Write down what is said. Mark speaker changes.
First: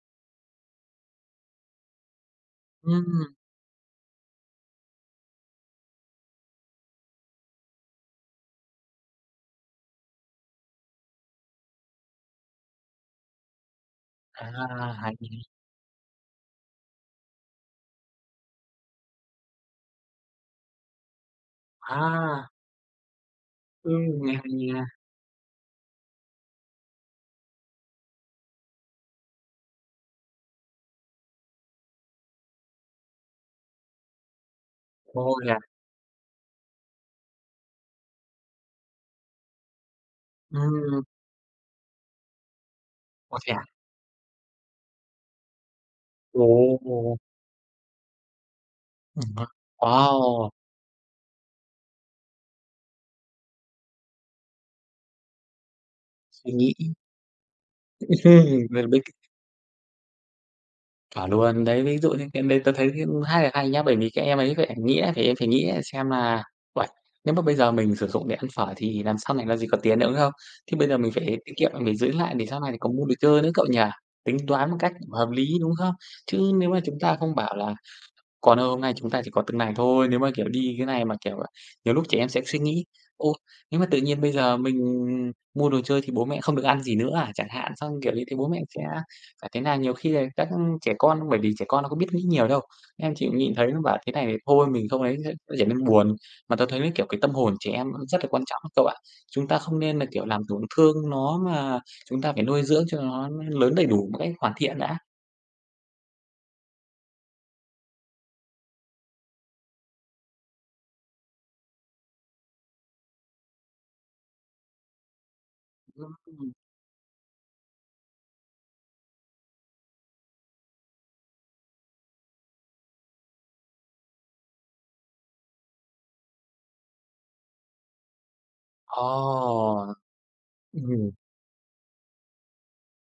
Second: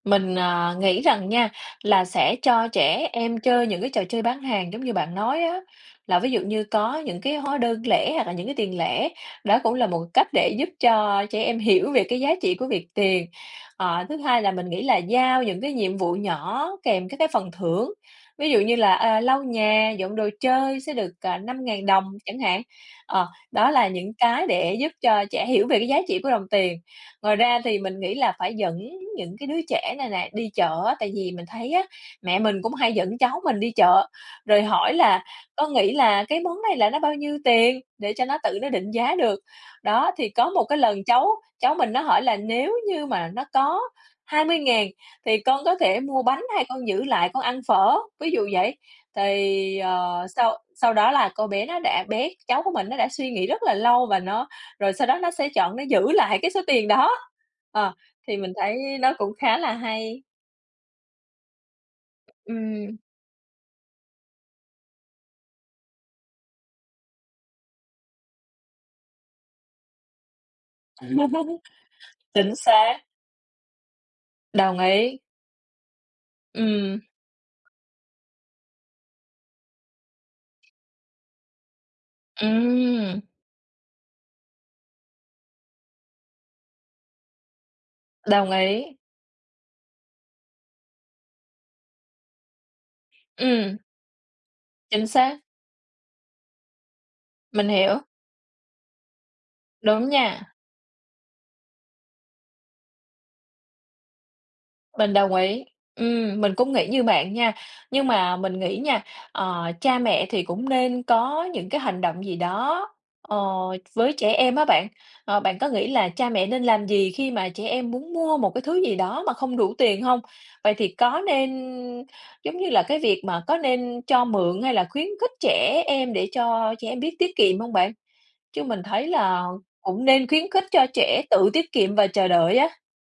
Speaker 1: Mình, ờ, nghĩ rằng nha là sẽ cho trẻ
Speaker 2: Ừm.
Speaker 1: em chơi những cái trò chơi bán hàng giống như bạn nói á, là ví dụ như có những cái hóa đơn lẻ hoặc là những cái tiền lẻ, đó cũng là một cách để giúp cho trẻ em hiểu về cái giá trị của việc tiền. Ờ, thứ hai
Speaker 2: À,
Speaker 1: là mình nghĩ là
Speaker 2: hay nha.
Speaker 1: giao những cái nhiệm vụ nhỏ kèm các cái phần thưởng, ví dụ như là, à, lau nhà, dọn đồ chơi sẽ được, ờ, 5.000 đồng chẳng
Speaker 2: À.
Speaker 1: hạn, ờ, đó là
Speaker 2: Ừm,
Speaker 1: những
Speaker 2: nghe
Speaker 1: cái
Speaker 2: hay
Speaker 1: để
Speaker 2: nha.
Speaker 1: giúp cho trẻ hiểu về cái giá trị của đồng tiền. Ngoài ra thì mình nghĩ là phải dẫn những cái đứa trẻ này nè đi chợ á, tại vì mình thấy á, mẹ mình cũng hay dẫn cháu mình đi chợ, rồi hỏi là
Speaker 2: Ô, yeah.
Speaker 1: "Con nghĩ là cái món này là nó bao nhiêu tiền?" Để cho nó tự nó định giá được. Đó, thì có một cái lần
Speaker 2: Ừm.
Speaker 1: cháu cháu mình nó hỏi là "Nếu như mà
Speaker 2: Ô,
Speaker 1: nó
Speaker 2: thế à?
Speaker 1: có 20.000 thì con có thể mua bánh hay con giữ
Speaker 2: Ồ!
Speaker 1: lại con ăn phở?" Ví dụ vậy.
Speaker 2: Ừm ha.
Speaker 1: Thì, ờ,
Speaker 2: Wow!
Speaker 1: sau sau đó là cô bé nó đã bé cháu của mình nó đã suy nghĩ rất là lâu và nó rồi sau đó nó sẽ chọn nó giữ lại cái
Speaker 2: Suy
Speaker 1: số tiền
Speaker 2: nghĩ.
Speaker 1: đó. Ờ, thì mình thấy
Speaker 2: Mình biết c
Speaker 1: nó cũng khá là hay.
Speaker 2: Chuẩn luôn. Đấy, ví dụ như cái đấy tớ thấy,
Speaker 1: Ừm.
Speaker 2: ưm, khá là hay nhá, bởi vì các em ấy, các ẻm nghĩ là em phải nghĩ xem là "Uầy, nếu mà bây giờ mình sử dụng để ăn phở thì làm sau này làm gì có tiền nữa, đúng không? Thế bây giờ mình phải tiết kiệm, mình phải giữ lại để
Speaker 1: Chính
Speaker 2: sau này có
Speaker 1: xác.
Speaker 2: mua đồ chơi nữa," cậu nhi? Tính toán một
Speaker 1: Đồng
Speaker 2: cách
Speaker 1: ý.
Speaker 2: hợp lý, đúng không? Chứ nếu mà chúng
Speaker 1: Ừm.
Speaker 2: ta không bảo là "Con ơi hôm nay chúng ta chỉ có từng này thôi" nếu mà, kiểu, đi cái này mà, kiểu, nhiều lúc trẻ em sẽ suy nghĩ:
Speaker 1: Ừm.
Speaker 2: "Ô, nếu mà tự nhiên bây giờ mình mua đồ chơi thì bố mẹ không được ăn gì nữa à?" Chẳng hạn, xong, kiểu, "Như thế thì bố
Speaker 1: Đồng
Speaker 2: mẹ sẽ
Speaker 1: ý.
Speaker 2: phải thế nào?" Nhiều khi là các trẻ con bởi vì trẻ con nó có biết nghĩ nhiều đâu, em chỉ nhìn thấy
Speaker 1: Ừm.
Speaker 2: nó bảo thế này thì thôi mình không
Speaker 1: Chính
Speaker 2: ấy nó sẽ
Speaker 1: xác.
Speaker 2: nó trở nên buồn. Mà tớ thấy, kiểu, cái tâm hồn của
Speaker 1: Mình
Speaker 2: trẻ em
Speaker 1: hiểu.
Speaker 2: cũng rất là quan trọng cậu ạ, chúng ta không nên là,
Speaker 1: Đúng
Speaker 2: kiểu, làm
Speaker 1: nha.
Speaker 2: tổn thương nó mà chúng ta phải nuôi dưỡng cho nó lớn đầy đủ một cách hoàn thiện đã.
Speaker 1: Mình đồng ý. Ừm, mình cũng nghĩ như bạn nha, nhưng mà mình nghĩ nha, ờ, cha mẹ thì cũng nên có những cái hành động gì đó, ờ, với trẻ em á bạn, ờ, bạn có nghĩ là cha mẹ
Speaker 2: [unintelligible]
Speaker 1: nên làm gì khi mà trẻ em muốn mua một cái thứ gì đó mà không đủ tiền hông? Vậy thì có nên giống như là, cái việc mà có nên cho mượn hay là khuyến khích trẻ em để cho trẻ em biết tiết kiệm hông bạn? Chứ mình thấy
Speaker 2: Ồ!
Speaker 1: là cũng nên khuyến khích
Speaker 2: Ừm
Speaker 1: cho
Speaker 2: hừm.
Speaker 1: trẻ tự tiết kiệm và chờ đợi á.